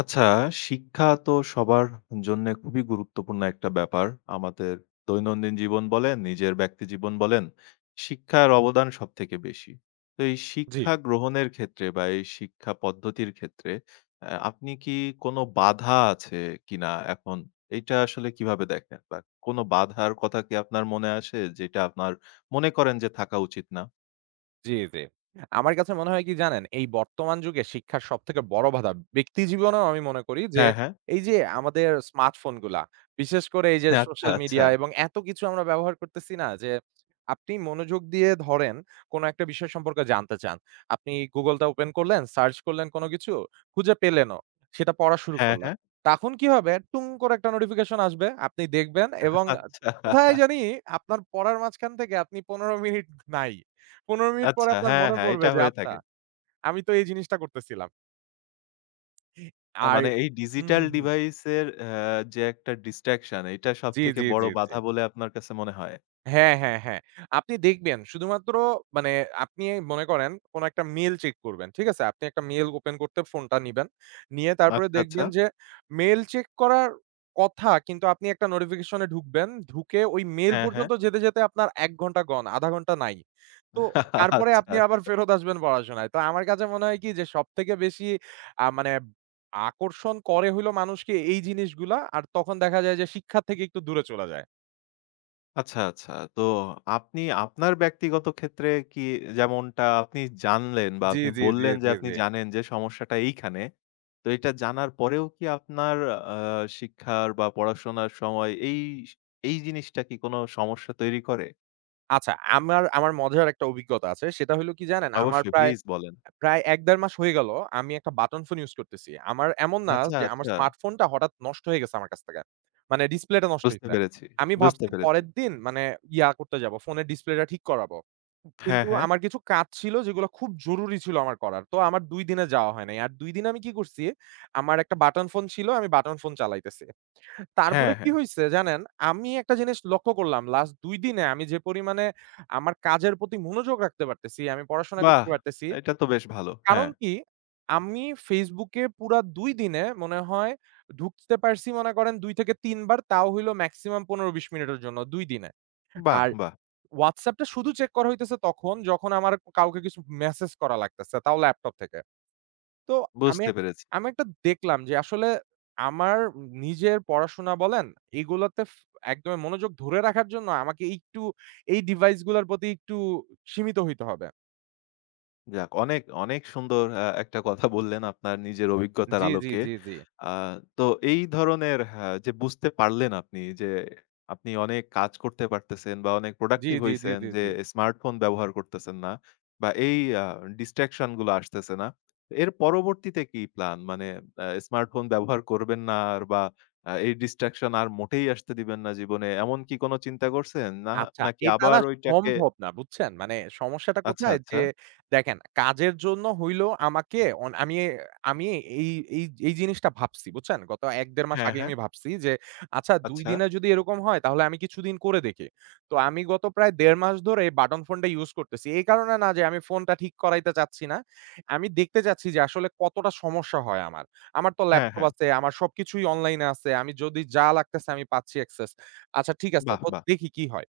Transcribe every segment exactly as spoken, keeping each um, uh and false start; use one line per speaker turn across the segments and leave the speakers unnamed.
আচ্ছা, শিক্ষা তো সবার জন্যে খুবই গুরুত্বপূর্ণ একটা ব্যাপার। আমাদের দৈনন্দিন জীবন বলেন, নিজের ব্যক্তি জীবন বলেন, শিক্ষার অবদান সবথেকে বেশি। তো এই
জি,
শিক্ষা গ্রহণের ক্ষেত্রে বা এই শিক্ষা পদ্ধতির ক্ষেত্রে আ আপনি কি কোনো বাধা আছে কিনা এখন এইটা আসলে কিভাবে দেখেন? বা কোনো বাধার কথা কি আপনার মনে আসে যেটা আপনার মনে করেন যে থাকা উচিত না?
জি, জি। আমার কাছে মনে হয় কি জানেন? এই বর্তমান যুগে শিক্ষার সবথেকে বড় বাধা ব্যক্তি জীবনেও আমি মনে করি যে,
হ্যাঁ, হ্যাঁ।
এই যে আমাদের স্মার্টফোনগুলা, বিশেষ করে এই যে
আচ্ছা,
সোশ্যাল
আচ্ছা।
মিডিয়া এবং এত কিছু আমরা ব্যবহার করতেছি, না? যে আপনি মনোযোগ দিয়ে ধরেন কোন একটা বিষয় সম্পর্কে জানতে চান। আপনি Google-টা ওপেন করলেন, সার্চ করলেন কোন কিছু, খুঁজে পেলেনও। সেটা পড়া শুরু
হ্যাঁ,
করলেন।
হ্যাঁ।
তখন কি হবে? টুং করে একটা নোটিফিকেশন আসবে। আপনি দেখবেন এবং
আচ্ছা।
কোথায় জানি আপনার পড়ার মাঝখান থেকে আপনি পনের মিনিট নাই। পনের মিনিট পরে
আচ্ছা।
আপনার
হ্যাঁ,
মনে
হ্যাঁ।
পড়বে
এটা
যে
হয়ে
আচ্ছা
থাকে।
আমি তো এই জিনিসটা করতেছিলাম।
আ
আর
মানে এই
হুম,
ডিজিটাল
হুম, হুম।
ডিভাইসের অ্যা যে একটা ডিসট্রাকশন, এটা
জি,
সবথেকে
জি,
বড়
জি, জি।
বাধা বলে আপনার কাছে মনে হয়?
হ্যাঁ, হ্যাঁ, হ্যাঁ। আপনি দেখবেন শুধুমাত্র মানে আপনি মনে করেন কোন একটা মেইল চেক করবেন। ঠিক আছে? আপনি একটা মেইল ওপেন করতে ফোনটা নিবেন। নিয়ে তারপরে
আচ্ছা, আচ্ছা।
দেখবেন যে মেইল চেক করার কথা, কিন্তু আপনি একটা নোটিফিকেশন এ ঢুকবেন। ঢুকে ওই মেইল
হ্যাঁ, হ্যাঁ।
পর্যন্ত যেতে, যেতে আপনার এক ঘন্টা গন, আধা ঘন্টা নাই। তো তারপরে
আচ্ছা,
আপনি আবার
আচ্ছা।
ফেরত আসবেন পড়াশোনায়। তো আমার কাছে মনে হয় কি, যে সবথেকে বেশি আ মানে আকর্ষণ করে হইলো মানুষকে এই জিনিসগুলা। আর তখন দেখা যায় যে শিক্ষা থেকে একটু দূরে চলে যায়।
আচ্ছা, আচ্ছা। তো আপনি আপনার ব্যক্তিগত ক্ষেত্রে কি, যেমনটা আপনি জানলেন বা
জি,
আপনি
জি, জি,
বললেন যে
জি,
আপনি
জি।
জানেন যে সমস্যাটা এইখানে। তো এটা জানার পরেও কি আপনার আ শিক্ষার বা পড়াশোনার সময় এই এই জিনিসটা কি কোনো সমস্যা তৈরি করে?
আচ্ছা, আমার আমার মজার একটা অভিজ্ঞতা আছে। সেটা হইলো কি জানেন? আমার
অবশ্যই
প্রায়,
প্লিজ বলেন।
প্রায় এক থেকে দেড় মাস হয়ে গেল আমি একটা বাটন ফোন ইউজ করতেছি। আমার এমন না
আচ্ছা,
যে আমার
আচ্ছা।
স্মার্টফোনটা হঠাৎ নষ্ট হয়ে গেছে আমার কাছ থেকে। মানে ডিসপ্লেটা নষ্ট
বুঝতে
হইছে।
পেরেছি,
আমি
বুঝতে
ভাবছি
পেরেছি।
পরের দিন মানে ইয়া করতে যাবো, ফোনের ডিসপ্লেটা ঠিক করাবো।
হ্যাঁ,
কিন্তু
হ্যাঁ।
আমার কিছু কাজ ছিল যেগুলো খুব জরুরি ছিল আমার করার। তো আমার দুই দিনে যাওয়া হয় নাই। আর দুই দিন আমি কি করছি? আমার একটা বাটন ফোন ছিল, আমি বাটন ফোন চালাইতেছি। তারপরে
হ্যাঁ,
কি
হ্যাঁ।
হইছে জানেন? আমি একটা জিনিস লক্ষ্য করলাম লাস্ট দুই দিনে আমি যে পরিমাণে আমার কাজের প্রতি মনোযোগ রাখতে পারতেছি, আমি পড়াশোনা
বাহ!
করতে পারতেছি।
এটা তো বেশ ভালো।
কারণ
হ্যাঁ।
কি? আমি Facebook এ পুরা দুই দিনে মনে হয় ঢুকতে পারছি মনে করেন দুই থেকে তিন বার, তাও হইলো মেক্সিমাম পনের থেকে বিশ মিনিটের জন্য দুই দিনে।
বাহ!
আর
বাহ!
WhatsApp টা শুধু চেক করা হইতেছে তখন যখন আমার কাউকে কিছু মেসেজ করা লাগতেছে, তাও ল্যাপটপ থেকে। তো আমি
বুঝতে
এক
পেরেছি।
আমি একটা দেখলাম যে আসলে আমার নিজের পড়াশোনা বলেন, এগুলোতে ফ একদমই মনোযোগ ধরে রাখার জন্য আমাকে একটু এই ডিভাইস গুলার প্রতি একটু সীমিত হইতে হবে।
যাক, অনেক, অনেক সুন্দর আ একটা কথা বললেন আপনার নিজের অভিজ্ঞতার
জি, জি,
আলোকে।
জি, জি।
আ তো এই ধরনের, হ্যাঁ, যে বুঝতে পারলেন আপনি যে আপনি অনেক কাজ করতে পারতেছেন বা অনেক
জি,
প্রোডাক্টিভ
জি, জি,
হইছেন,
জি,
যে
জি।
স্মার্টফোন ব্যবহার করতেছেন না বা এই আ ডিসট্রাকশন গুলো আসতেছে না। এর পরবর্তীতে কি প্ল্যান? মানে আ স্মার্টফোন ব্যবহার করবেন না আর, বা আ এই ডিসট্রাকশন আর মোটেই আসতে দিবেন না জীবনে। এমন কি কোন চিন্তা করছেন? না,
আচ্ছা,
নাকি
এটা না
আবার ওইটাকে
সম্ভব না, বুঝছেন? মানে সমস্যাটা
আচ্ছা,
কোথায়?
আচ্ছা।
যে দেখেন কাজের জন্য হইলেও আমাকে অন আমি আমি এই এই এই জিনিসটা ভাবছি, বুঝছেন? গত এক থেকে দেড় মাস
হ্যাঁ,
আগে
হ্যাঁ।
আমি ভাবছি যে, আচ্ছা দুই
আচ্ছা।
দিনে যদি এরকম হয় তাহলে আমি কিছুদিন করে দেখি। তো আমি গত প্রায় দেড় মাস ধরে এই বাটন ফোনটা ইউজ করতেছি। এই কারণে না যে আমি ফোনটা ঠিক করাইতে চাচ্ছি না। আমি দেখতে চাচ্ছি যে আসলে কতটা সমস্যা হয় আমার। আমার তো
হ্যাঁ,
ল্যাপটপ
হ্যাঁ।
আছে, আমার সবকিছুই অনলাইনে আছে। আমি যদি যা লাগতেছে আমি পাচ্ছি অ্যাক্সেস। আচ্ছা ঠিক আছে,
বাহ!
তো
বাহ!
দেখি কি হয়।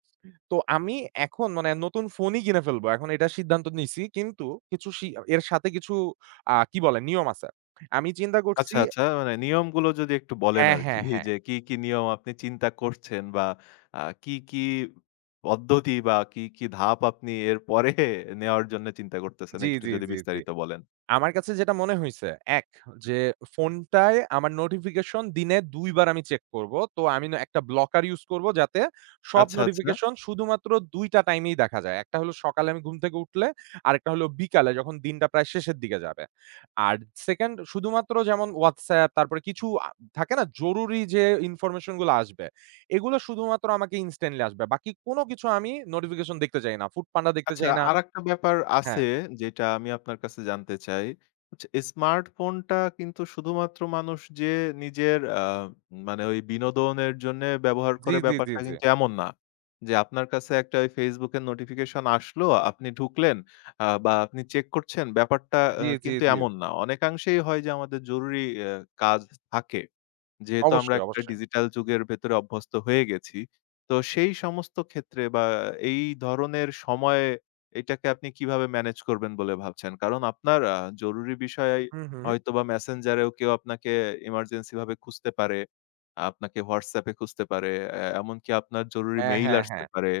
তো আমি এখন মানে নতুন ফোনই কিনে ফেলবো। এখন এটার সিদ্ধান্ত নিছি। কিন্তু কিছু সি এর সাথে কিছু আ কি বলে নিয়ম আছে। আমি চিন্তা করছি
আচ্ছা, আচ্ছা। মানে নিয়মগুলো যদি একটু বলেন
হ্যাঁ,
আরকি,
হ্যাঁ, হ্যাঁ।
যে কি, কি নিয়ম আপনি চিন্তা করছেন, বা আ কি, কি পদ্ধতি, বা কি, কি ধাপ আপনি এরপরে নেওয়ার জন্য চিন্তা করতেছেন,
জি,
একটু
জি,
যদি
জি, জি।
বিস্তারিত বলেন?
আমার কাছে যেটা মনে হইছে, এক যে ফোনটায় আমার নোটিফিকেশন দিনে দুই বার আমি চেক করব। তো আমি না একটা ব্লকার ইউজ করব যাতে সব
আচ্ছা, আচ্ছা।
নোটিফিকেশন শুধুমাত্র দুই টা টাইমেই দেখা যায়। একটা হলো সকালে আমি ঘুম থেকে উঠলে, আরেকটা হলো বিকালে যখন দিনটা প্রায় শেষের দিকে যাবে। আর সেকেন্ড শুধুমাত্র যেমন WhatsApp, তারপরে কিছু আ থাকে না জরুরি, যে ইনফরমেশন গুলো আসবে, এগুলো শুধুমাত্র আমাকে ইনস্ট্যান্টলি আসবে। বাকি কোন কিছু আমি নোটিফিকেশন দেখতে চাই না। ফুডপান্ডা দেখতে
আচ্ছা,
চাই না
আরেকটা ব্যাপার
হ্যাঁ।
আছে যেটা আমি আপনার কাছে জানতে চাই। আচ্ছা, স্মার্টফোনটা কিন্তু শুধুমাত্র মানুষ যে নিজের আ মানে ওই বিনোদনের জন্যে ব্যবহার
জি,
করে,
জি, জি,
ব্যাপারটা
জি।
কিন্তু এমন না। যে আপনার কাছে একটা ওই Facebook এর নোটিফিকেশন আসলো, আপনি ঢুকলেন আ বা আপনি চেক করছেন, ব্যাপারটা আ
জি, জি,
কিন্তু
জি।
এমন না। অনেকাংশেই হয় যে আমাদের জরুরি অ্যা কাজ থাকে। যেহেতু আমরা
অবশ্যই,
একটা
অবশ্যই।
ডিজিটাল যুগের ভেতরে অভ্যস্ত হয়ে গেছি। তো সেই সমস্ত ক্ষেত্রে বা এই ধরনের সময়ে এটাকে আপনি কিভাবে ম্যানেজ করবেন বলে ভাবছেন? কারণ আপনার আ জরুরি বিষয়
হুম, হুম।
হয়তোবা Messenger এও কেউ আপনাকে এমার্জেন্সি ভাবে খুঁজতে পারে। আপনাকে WhatsApp এ খুঁজতে পারে। এ এমনকি আপনার জরুরি
হ্যাঁ,
মেইল
হ্যাঁ,
আসতে
হ্যাঁ।
পারে।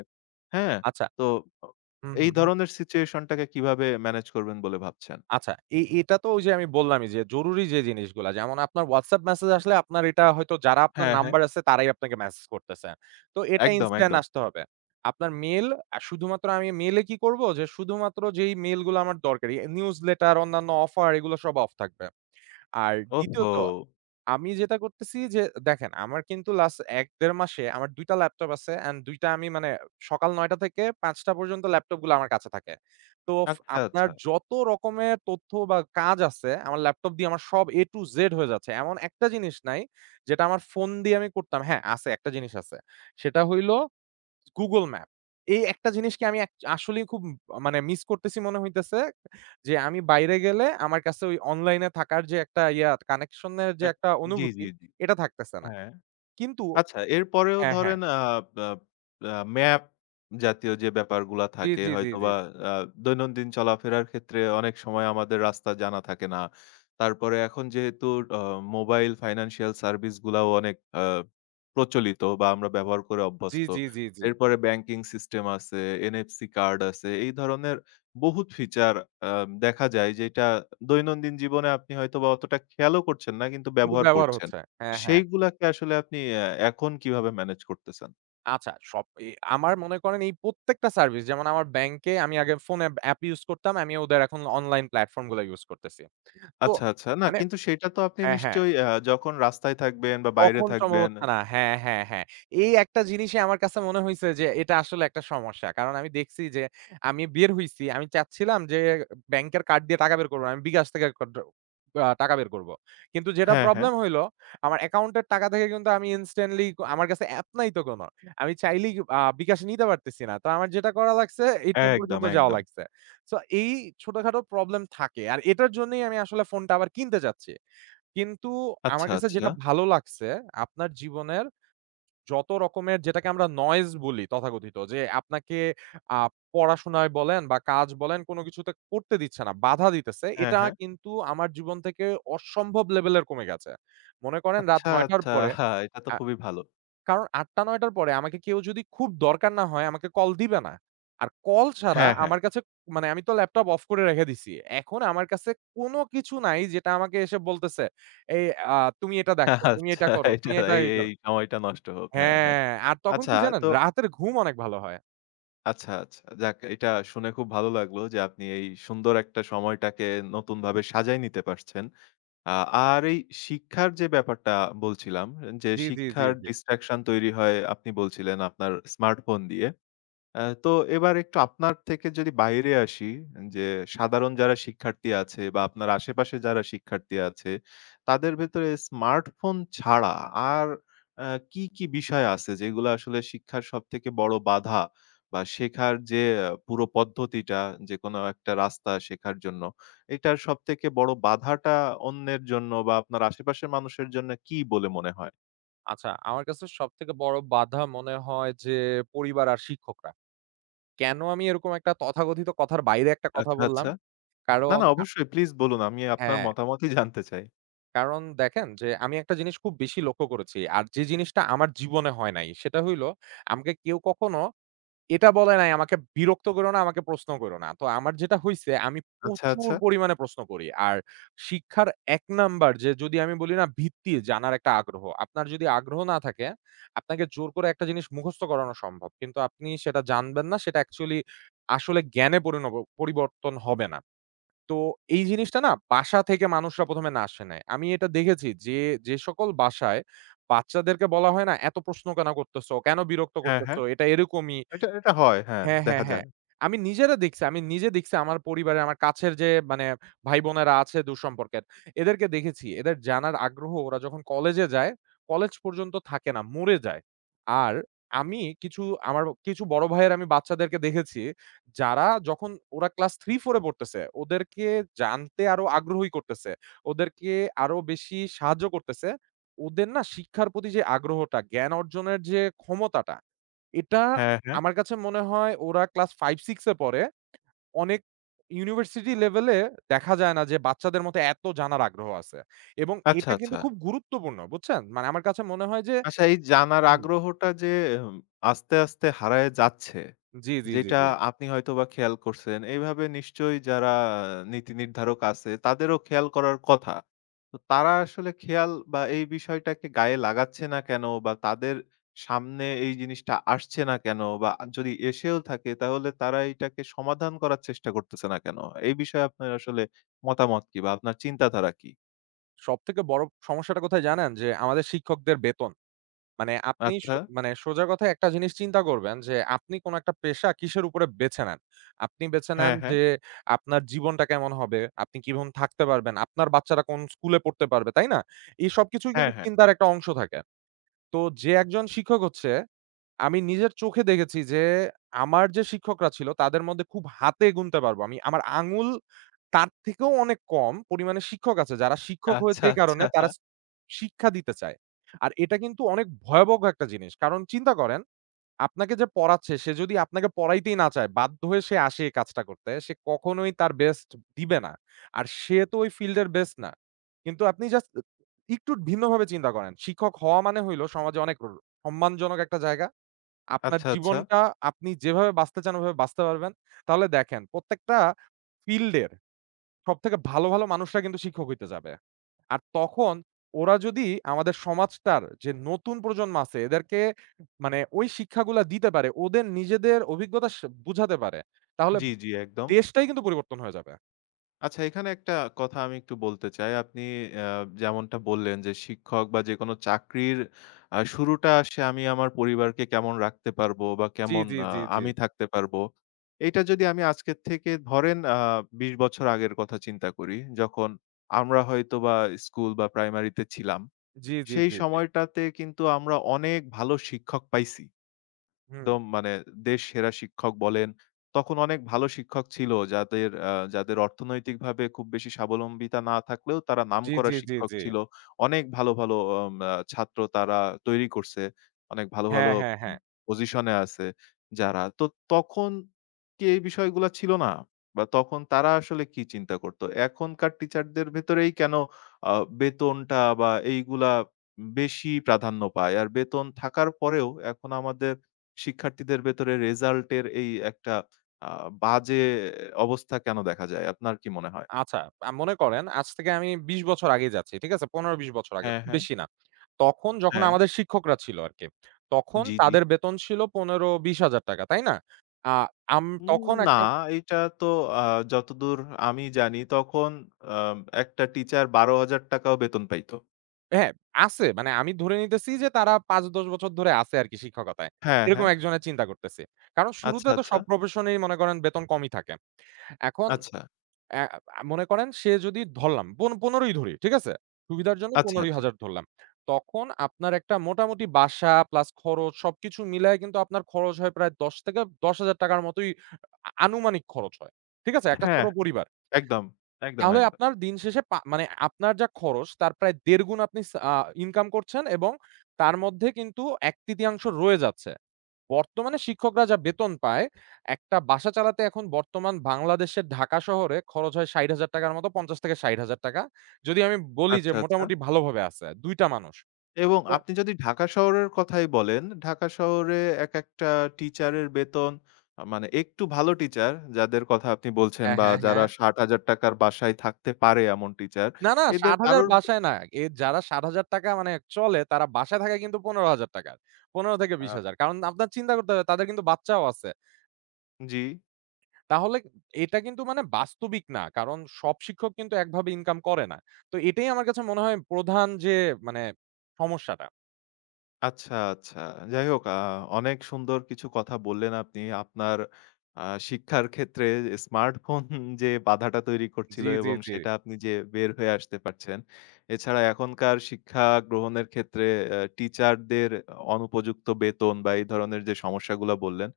হ্যাঁ?
আচ্ছা।
তো অ
হুম,
এই
হুম, হুম।
ধরনের সিচুয়েশন টাকে কিভাবে ম্যানেজ করবেন বলে ভাবছেন?
আচ্ছা, এ এটা তো ওই যে আমি বললামই যে জরুরি যে জিনিসগুলা যেমন আপনার WhatsApp মেসেজ আসলে আপনার এটা হয়তো, যারা আপনার
হ্যাঁ, হ্যাঁ।
নাম্বার আছে তারাই আপনাকে মেসেজ করতেছে। তো এটা
একদম,
ইনস্ট্যান্ট
একদম।
আসতে হবে। আপনার মেইল আ শুধুমাত্র আমি মেইলে কি করব যে শুধুমাত্র যেই মেইলগুলো আমার দরকারি, নিউজ লেটার, অন্যান্য অফার এগুলো সব অফ থাকবে। আর দ্বিতীয়ত
ওহহো!
আমি যেটা করতেছি যে দেখেন, আমার কিন্তু লাস্ট এক থেকে দেড় মাসে আমার দুই টা ল্যাপটপ আছে অ্যান্ড দুই টা আমি মানে সকাল নয় টা থেকে পাঁচ টা পর্যন্ত ল্যাপটপগুলো আমার কাছে থাকে। তো ফ
আচ্ছা,
আপনার
আচ্ছা।
যত রকমের তথ্য বা কাজ আছে আমার ল্যাপটপ দিয়ে আমার সব A to Z হয়ে যাচ্ছে। এমন একটা জিনিস নাই যেটা আমার ফোন দিয়ে আমি করতাম। হ্যাঁ, আছে একটা জিনিস আছে। সেটা হইল Google Map। এই একটা জিনিসকে আমি এক আসলেই খুব মানে মিস করতেছি, মনে হইতেছে যে, আমি বাইরে গেলে আমার কাছে ওই অনলাইনে থাকার যে একটা ইয়া কানেকশন এর যে
এক
একটা
জি,
অনুভূতি,
জি, জি।
এটা থাকতেছে না।
হ্যাঁ।
কিন্তু
আচ্ছা, এরপরেও
হ্যাঁ, হ্যাঁ।
ধরেন আ বা আ ম্যাপ জাতীয় যে ব্যাপারগুলা
জি,
থাকে
জি, জি, জি।
হয়তোবা, আ দৈনন্দিন চলাফেরার ক্ষেত্রে অনেক সময় আমাদের রাস্তা জানা থাকে না। তারপরে এখন যেহেতু অ মোবাইল ফাইন্যান্সিয়াল সার্ভিস গুলাও অনেক আ প্রচলিত বা আমরা ব্যবহার করে
জি,
অভ্যস্ত।
জি, জি, জি।
এরপরে ব্যাংকিং সিস্টেম আছে, এনএফসি কার্ড আছে। এই ধরনের বহুত ফিচার আ দেখা যায় যেটা দৈনন্দিন জীবনে আপনি হয়তোবা অতটা খেয়ালও করছেন না কিন্তু
কিন্তু
ব্যবহার
ব্যবহার
করছেন।
হচ্ছে। হ্যাঁ, হ্যাঁ।
সেইগুলাকে আসলে আপনি অ্যা এখন কিভাবে ম্যানেজ করতেছেন?
আচ্ছা, সব এ আমার মনে করেন এই প্রত্যেকটা সার্ভিস যেমন আমার ব্যাংকে আমি আগে ফোনে অ্যাপ ইউজ করতাম। আমি ওদের এখন অনলাইন প্ল্যাটফর্ম গুলো ইউজ করতেছি। তো
আচ্ছা, আচ্ছা। না,
মানে
কিন্তু সেটা তো আপনি
হ্যাঁ, হ্যাঁ।
নিশ্চয়ই অ্যা যখন রাস্তায় থাকবেন বা বাইরে
তখন সম্ভব
থাকবেন।
হচ্ছে না। হ্যাঁ, হ্যাঁ, হ্যাঁ। এই একটা জিনিসই আমার কাছে মনে হইছে যে এটা আসলে একটা সমস্যা। কারণ আমি দেখছি যে আমি বের হইছি। আমি চাচ্ছিলাম যে ব্যাংকের কার্ড দিয়ে টাকা বের করব না। আমি বিকাশ থেকে কড আ টাকা বের করব। কিন্তু যেটা
হ্যাঁ, হ্যাঁ।
প্রবলেম হইলো আমার অ্যাকাউন্টের টাকা থেকে কিন্তু আমি ইনস্ট্যান্টলি আমার কাছে অ্যাপ নাই তো কোন। আমি চাইলেই আ বিকাশ নিতে পারতেছি না। তো আমার যেটা করা লাগছে এটিএম
একদম,
পর্যন্ত যাওয়া
একদম।
লাগছে। সো এই ছোটখাটো প্রবলেম থাকে। আর এটার জন্যই আমি আসলে ফোনটা আবার কিনতে চাচ্ছি। কিন্তু আমার
আচ্ছা,
কাছে
আচ্ছা।
যেটা ভালো লাগছে, আপনার জীবনের যত রকমের যেটাকে আমরা নয়েজ বলি, তথাকথিত যে আপনাকে আ পড়াশোনায় বলেন বা কাজ বলেন কোন কিছুতে করতে দিচ্ছে না, বাধা দিতেছে।
হ্যাঁ,
এটা
হ্যাঁ।
কিন্তু আমার জীবন থেকে অসম্ভব লেভেলের কমে গেছে। মনে করেন রাত
আচ্ছা,
নয় টার
আচ্ছা।
পরে
হ্যাঁ, এটা তো খুবই ভালো।
কারণ আট থেকে নয়টা র পরে আমাকে কেউ যদি খুব দরকার না হয়, আমাকে কল দিবে না। আর কল ছাড়া
হ্যাঁ, হ্যাঁ।
আমার কাছে মানে আমি তো ল্যাপটপ অফ করে রেখে দিছি। এখন আমার কাছে কোন কিছু নাই যেটা আমাকে এসে বলতেছে, "এই আ তুমি এটা দেখো, তুমি এটা
আচ্ছা,
করো,
এটা
তুমি এটা
এই,
ই করো।"
এই সময়টা নষ্ট হোক। হ্যাঁ, হ্যাঁ।
হ্যাঁ, আর তখন
আচ্ছা।
কি জানেন?
তো
রাতের ঘুম অনেক ভালো হয়।
আচ্ছা, আচ্ছা। যাক, এটা শুনে খুব ভালো লাগলো যে আপনি এই সুন্দর একটা সময়টাকে নতুনভাবে সাজায় নিতে পারছেন। আ আর এই শিক্ষার যে ব্যাপারটা বলছিলাম, যে
জি, জি, জি,
শিক্ষার
জি।
ডিসট্রাকশন তৈরি হয় আপনি বলছিলেন আপনার স্মার্টফোন দিয়ে। অ্যা তো এবার একটু আপনার থেকে যদি বাইরে আসি, যে সাধারণ যারা শিক্ষার্থী আছে বা আপনার আশেপাশে যারা শিক্ষার্থী আছে, তাদের ভেতরে স্মার্টফোন ছাড়া আর অ্যা কি, কি বিষয় আছে যেগুলো আসলে শিক্ষার সবথেকে বড় বাধা, বা শেখার যে আহ, পুরো পদ্ধতিটা, যেকোনো একটা রাস্তা শেখার জন্য, এটার সবথেকে বড় বাধাটা অন্যের জন্য বা আপনার আশেপাশের মানুষের জন্য কি বলে মনে হয়?
আচ্ছা, আমার কাছে সবথেকে বড় বাধা মনে হয় যে পরিবার আর শিক্ষকরা। কেন আমি এরকম একটা তথাকথিত কথার বাইরে একটা কথা
আচ্ছা,
বললাম?
আচ্ছা। না,
কারণ
না,
আ
অবশ্যই প্লিজ বলুন। আমি আপনার
হ্যাঁ।
মতামতই জানতে চাই।
কারণ দেখেন যে আমি একটা জিনিস খুব বেশি লক্ষ্য করেছি। আর যে জিনিসটা আমার জীবনে হয় নাই সেটা হইলো আমাকে কেউ কখনো এটা বলে নাই আমাকে বিরক্ত কইরো না, আমাকে প্রশ্ন কইরো না। তো আমার যেটা হইছে আমি
আচ্ছা,
প্রচুর
আচ্ছা।
পরিমাণে প্রশ্ন করি। আর শিক্ষার এক নাম্বার যে যদি আমি বলি না, ভিত্তি জানার একটা আগ্রহ। আপনার যদি আগ্রহ না থাকে আপনাকে জোর করে একটা জিনিস মুখস্থ করানো সম্ভব। কিন্তু আপনি সেটা জানবেন না, সেটা অ্যাকচুয়ালি আসলে জ্ঞানে পরিণব পরিবর্তন হবে না। তো এই জিনিসটা না বাসা থেকে মানুষরা ১ম এ না আসে নাই। আমি এটা দেখেছি যে, যে সকল বাসায় বাচ্চাদেরকে বলা হয় না, "এত প্রশ্ন কেন করতেছো? কেন বিরক্ত
হ্যাঁ,
করতেছো?
হ্যাঁ।
এটা এরকমই।"
এটা এটা হয়। হ্যাঁ,
হ্যাঁ, হ্যাঁ,
দেখা
হ্যাঁ।
যায়।
আমি নিজেরা দেখছি। আমি নিজে দেখছি আমার পরিবারে আমার কাছের যে মানে ভাই-বোনেরা আছে দূরসম্পর্কের, এদেরকে দেখেছি। এদের জানার আগ্রহ ওরা যখন কলেজে যায়, কলেজ পর্যন্ত থাকে না, মরে যায়। আর আমি কিছু আমার কিছু বড় ভাইয়ের আমি বাচ্চাদেরকে দেখেছি, যারা যখন ওরা ক্লাস তিন চার এ পড়তেছে, ওদেরকে জানতে আরো আগ্রহী করতেছে। ওদেরকে আরো বেশি সাহায্য করতেছে। ওদের না শিক্ষার প্রতি যে আগ্রহটা, জ্ঞান অর্জনের যে ক্ষমতাটা, এটা
হ্যাঁ, হ্যাঁ।
আমার কাছে মনে হয় ওরা ক্লাস পাঁচ ছয় এ পড়ে। অনেক ইউনিভার্সিটি লেভেলে দেখা যায় না যে বাচ্চাদের মতো এত জানার আগ্রহ আছে। এবং
আচ্ছা,
এটা কিন্তু
আচ্ছা।
খুব গুরুত্বপূর্ণ, বুঝছেন? মানে আমার কাছে মনে হয় যে
আচ্ছা, এই জানার
হুম,
আগ্রহটা যে উম, আস্তে, আস্তে হারায় যাচ্ছে,
জি, জি, জি,
যেটা
জি।
আপনি হয়তোবা খেয়াল করছেন, এইভাবে নিশ্চয়ই যারা নীতি নির্ধারক আছে তাদেরও খেয়াল করার কথা। তো তারা আসলে খেয়াল বা এই বিষয়টাকে গায়ে লাগাচ্ছে না কেন? বা তাদের সামনে এই জিনিসটা আসছে না কেন? বা যদি এসেও থাকে তাহলে তারা এটাকে সমাধান করার চেষ্টা করতেছে না কেন? এই বিষয়ে আপনার আসলে মতামত কি, বা আপনার চিন্তাধারা কি?
সবথেকে বড় সমস্যাটা কোথায় জানেন? যে আমাদের শিক্ষকদের বেতন। মানে আপনি সো
আচ্ছা।
মানে সোজা কথায় একটা জিনিস চিন্তা করবেন যে, আপনি কোন একটা পেশা কিসের উপরে বেছে নেন? আপনি বেছে নেন
হ্যাঁ, হ্যাঁ।
যে, আপনার জীবনটা কেমন হবে? আপনি কিভাবে থাকতে পারবেন? আপনার বাচ্চারা কোন স্কুলে পড়তে পারবে, তাই না? এই সবকিছুই কিন্তু
হ্যাঁ, হ্যাঁ।
চিন্তার একটা অংশ থাকে। তো যে একজন শিক্ষক হচ্ছে, আমি নিজের চোখে দেখেছি যে, আমার যে শিক্ষকরা ছিল তাদের মধ্যে খুব হাতে গুনতে পারবো আমি। আমার আঙুল তার থেকেও অনেক কম পরিমাণে শিক্ষক আছে যারা শিক্ষক
আচ্ছা,
হয়েছে এই কারণে
আচ্ছা।
তারা স শিক্ষা দিতে চায়। আর এটা কিন্তু অনেক ভয়াবহ একটা জিনিস। কারণ চিন্তা করেন আপনাকে যে পড়াচ্ছে সে যদি আপনাকে পড়াইতেই না চায়, বাধ্য হয়ে সে আসে এই কাজটা করতে। সে কখনোই তার বেস্ট দিবে না। আর সে তো ওই ফিল্ডের বেস্ট না। কিন্তু আপনি জাস্ট একটু ভিন্নভাবে চিন্তা করেন। শিক্ষক হওয়া মানে হইলো সমাজে অনেক র সম্মানজনক একটা জায়গা। আপনার
আচ্ছা, আচ্ছা।
জীবনটা আপনি যেভাবে বাঁচতে চান ওভাবে বাঁচতে পারবেন। তাহলে দেখেন প্রত্যেকটা ফিল্ডের সবথেকে ভালো, ভালো মানুষরা কিন্তু শিক্ষক হইতে যাবে। আর তখন ওরা যদি আমাদের সমাজটার যে নতুন প্রজন্ম আছে এদেরকে মানে ওই শিক্ষাগুলা দিতে পারে, ওদের নিজেদের অভিজ্ঞতা সা বুঝাতে পারে, তাহলে
জি, জি, একদম।
দেশটাই কিন্তু পরিবর্তন হয়ে যাবে।
আচ্ছা, এখানে একটা কথা আমি একটু বলতে চাই। আপনি আ যেমনটা বললেন যে শিক্ষক বা যেকোনো চাকরির আ শুরুটা আসে আমি আমার পরিবারকে কেমন রাখতে পারবো বা
জি,
কেমন
জি,
আ
জি, জি।
আমি থাকতে পারবো। এইটা যদি আমি আজকের থেকে ধরেন আ বিশ বছর আগের কথা চিন্তা করি। যখন আমরা হয়তোবা স্কুল বা প্রাইমারিতে ছিলাম।
জি, জি,
সেই
জি, জি।
সময়টাতে কিন্তু আমরা অনেক ভালো শিক্ষক পাইছি।
হুম।
একদম মানে দেশ সেরা শিক্ষক বলেন, তখন অনেক ভালো শিক্ষক ছিল যাদের আ যাদের অর্থনৈতিকভাবে খুব বেশি স্বাবলম্বিতা না থাকলেও তারা
জি,
নামকরা
জি, জি,
শিক্ষক
জি।
ছিল। অনেক ভালো, ভালো আম আ ছাত্র তারা তৈরি করছে। অনেক ভালো,
হ্যাঁ,
ভালো
হ্যাঁ,
উম
হ্যাঁ।
পজিশনে আছে যারা। তো তখন কি এই বিষয়গুলা ছিল না? বা তখন তারা আসলে কি চিন্তা করত? এখনকার টিচারদের ভেতরেই কেন আ বেতনটা বা এইগুলা বেশি প্রাধান্য পায়? আর বেতন থাকার পরেও এখন আমাদের শিক্ষার্থীদের ভেতরে রেজাল্টের এই একটা আ বাজে অবস্থা কেন দেখা যায়? আপনার কি মনে হয়?
আচ্ছা, আ মনে করেন আজ থেকে আমি বিশ বছর আগে যাচ্ছি। ঠিক আছে? পনের থেকে বিশ বছর আগে।
হ্যাঁ,
খুব
হ্যাঁ,
বেশি না। তখন যখন
হ্যাঁ।
আমাদের শিক্ষকরা ছিল আরকি। তখন
জি, জি।
তাদের বেতন ছিল পনের থেকে বিশ হাজার টাকা। তাই না? আ আম
উম
তখন
না,
একটা
এটা তো আ যতদূর আমি জানি তখন আম একটা টিচার ৳বারো হাজার ও বেতন পাইত।
হ্যাঁ, আছে। মানে আমি ধরে নিতেছি যে তারা পাঁচ থেকে দশ বছর ধরে আছে আরকি শিক্ষকতায়।
হ্যাঁ,
এরকম
হ্যাঁ।
একজনের চিন্তা করতেছি। কারণ
আচ্ছা,
শুরুতে তো
আচ্ছা।
সব প্রফেশনেই মনে করেন বেতন কমই থাকে। এখন
আচ্ছা,
অ্যা আ মনে করেন সে যদি ধরলাম পন ১৫ই ধরি, ঠিক আছে? সুবিধার জন্য
আচ্ছা, আচ্ছা।
পনের হাজার ধরলাম। তখন আপনার একটা মোটামুটি বাসা প্লাস খরচ সবকিছু মিলায় কিন্তু আপনার খরচ হয় প্রায় দশ থেকে ৳দশ হাজার মতোই আ আনুমানিক খরচ হয়। ঠিক আছে? একটা ছোট
হ্যাঁ,
পরিবার।
একদম, একদম,
তাহলে
একদম।
আপনার দিন শেষে পা মানে আপনার যা খরচ তার প্রায় দেড় গুণ আপনি সা আ ইনকাম করছেন এবং তার মধ্যে কিন্তু এক তৃতীয়াংশ রয়ে যাচ্ছে। বর্তমানে শিক্ষকরা যা বেতন পায়, একটা বাসা চালাতে এখন বর্তমান বাংলাদেশের ঢাকা শহরে খরচ হয় ৳ষাট হাজার র মতো ৳পঞ্চাশ হাজার-ষাট হাজার। যদি আমি বলি যে
আচ্ছা, আচ্ছা।
মোটামুটি ভালোভাবে আছে, দুই টা মানুষ।
এবং
ও
আপনি যদি ঢাকা শহরের কথাই বলেন, ঢাকা শহরে একেকটা টিচারের বেতন, আ মানে একটু ভালো টিচার যাদের কথা আপনি বলছেন
হ্যাঁ,
বা
হ্যাঁ,
যারা
হ্যাঁ।
৳ষাট হাজার র বাসায় থাকতে পারে এমন টিচার,
না, না
এদের
৳ষাট হাজার
কারোর
বাসায় না। এ যারা ৳ষাট হাজার মানে চলে তারা বাসায় থাকে কিন্তু ৳পনের হাজার। পনের থেকে
আ
বিশ হাজার। কারণ আপনার চিন্তা করতে হবে তাদের কিন্তু বাচ্চাও আছে।
জি।
তাহলে এটা কিন্তু মানে বাস্তবিক না। কারণ সব শিক্ষক কিন্তু একভাবে ইনকাম করে না। তো এটাই আমার কাছে মনে হয় প্রধান যে মানে সমস্যাটা।
আচ্ছা, আচ্ছা। যাই হোক, আ অনেক সুন্দর কিছু কথা বললেন আপনি। আপনার আ শিক্ষার ক্ষেত্রে স্মার্টফোন যে বাধাটা তৈরি করছিল
জি, জি,
এবং
জি।
সেটা আপনি যে বের হয়ে আসতে পারছেন। এছাড়া এখনকার শিক্ষা গ্রহণের ক্ষেত্রে অ্যা টিচারদের অনুপযুক্ত বেতন বা এই ধরনের যে সমস্যাগুলা বললেন।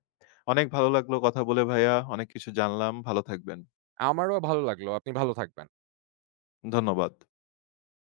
অনেক ভালো লাগলো কথা বলে, ভাইয়া। অনেক কিছু জানলাম। ভালো থাকবেন।
আমারও ভালো লাগলো। আপনি ভালো থাকবেন।
ধন্যবাদ।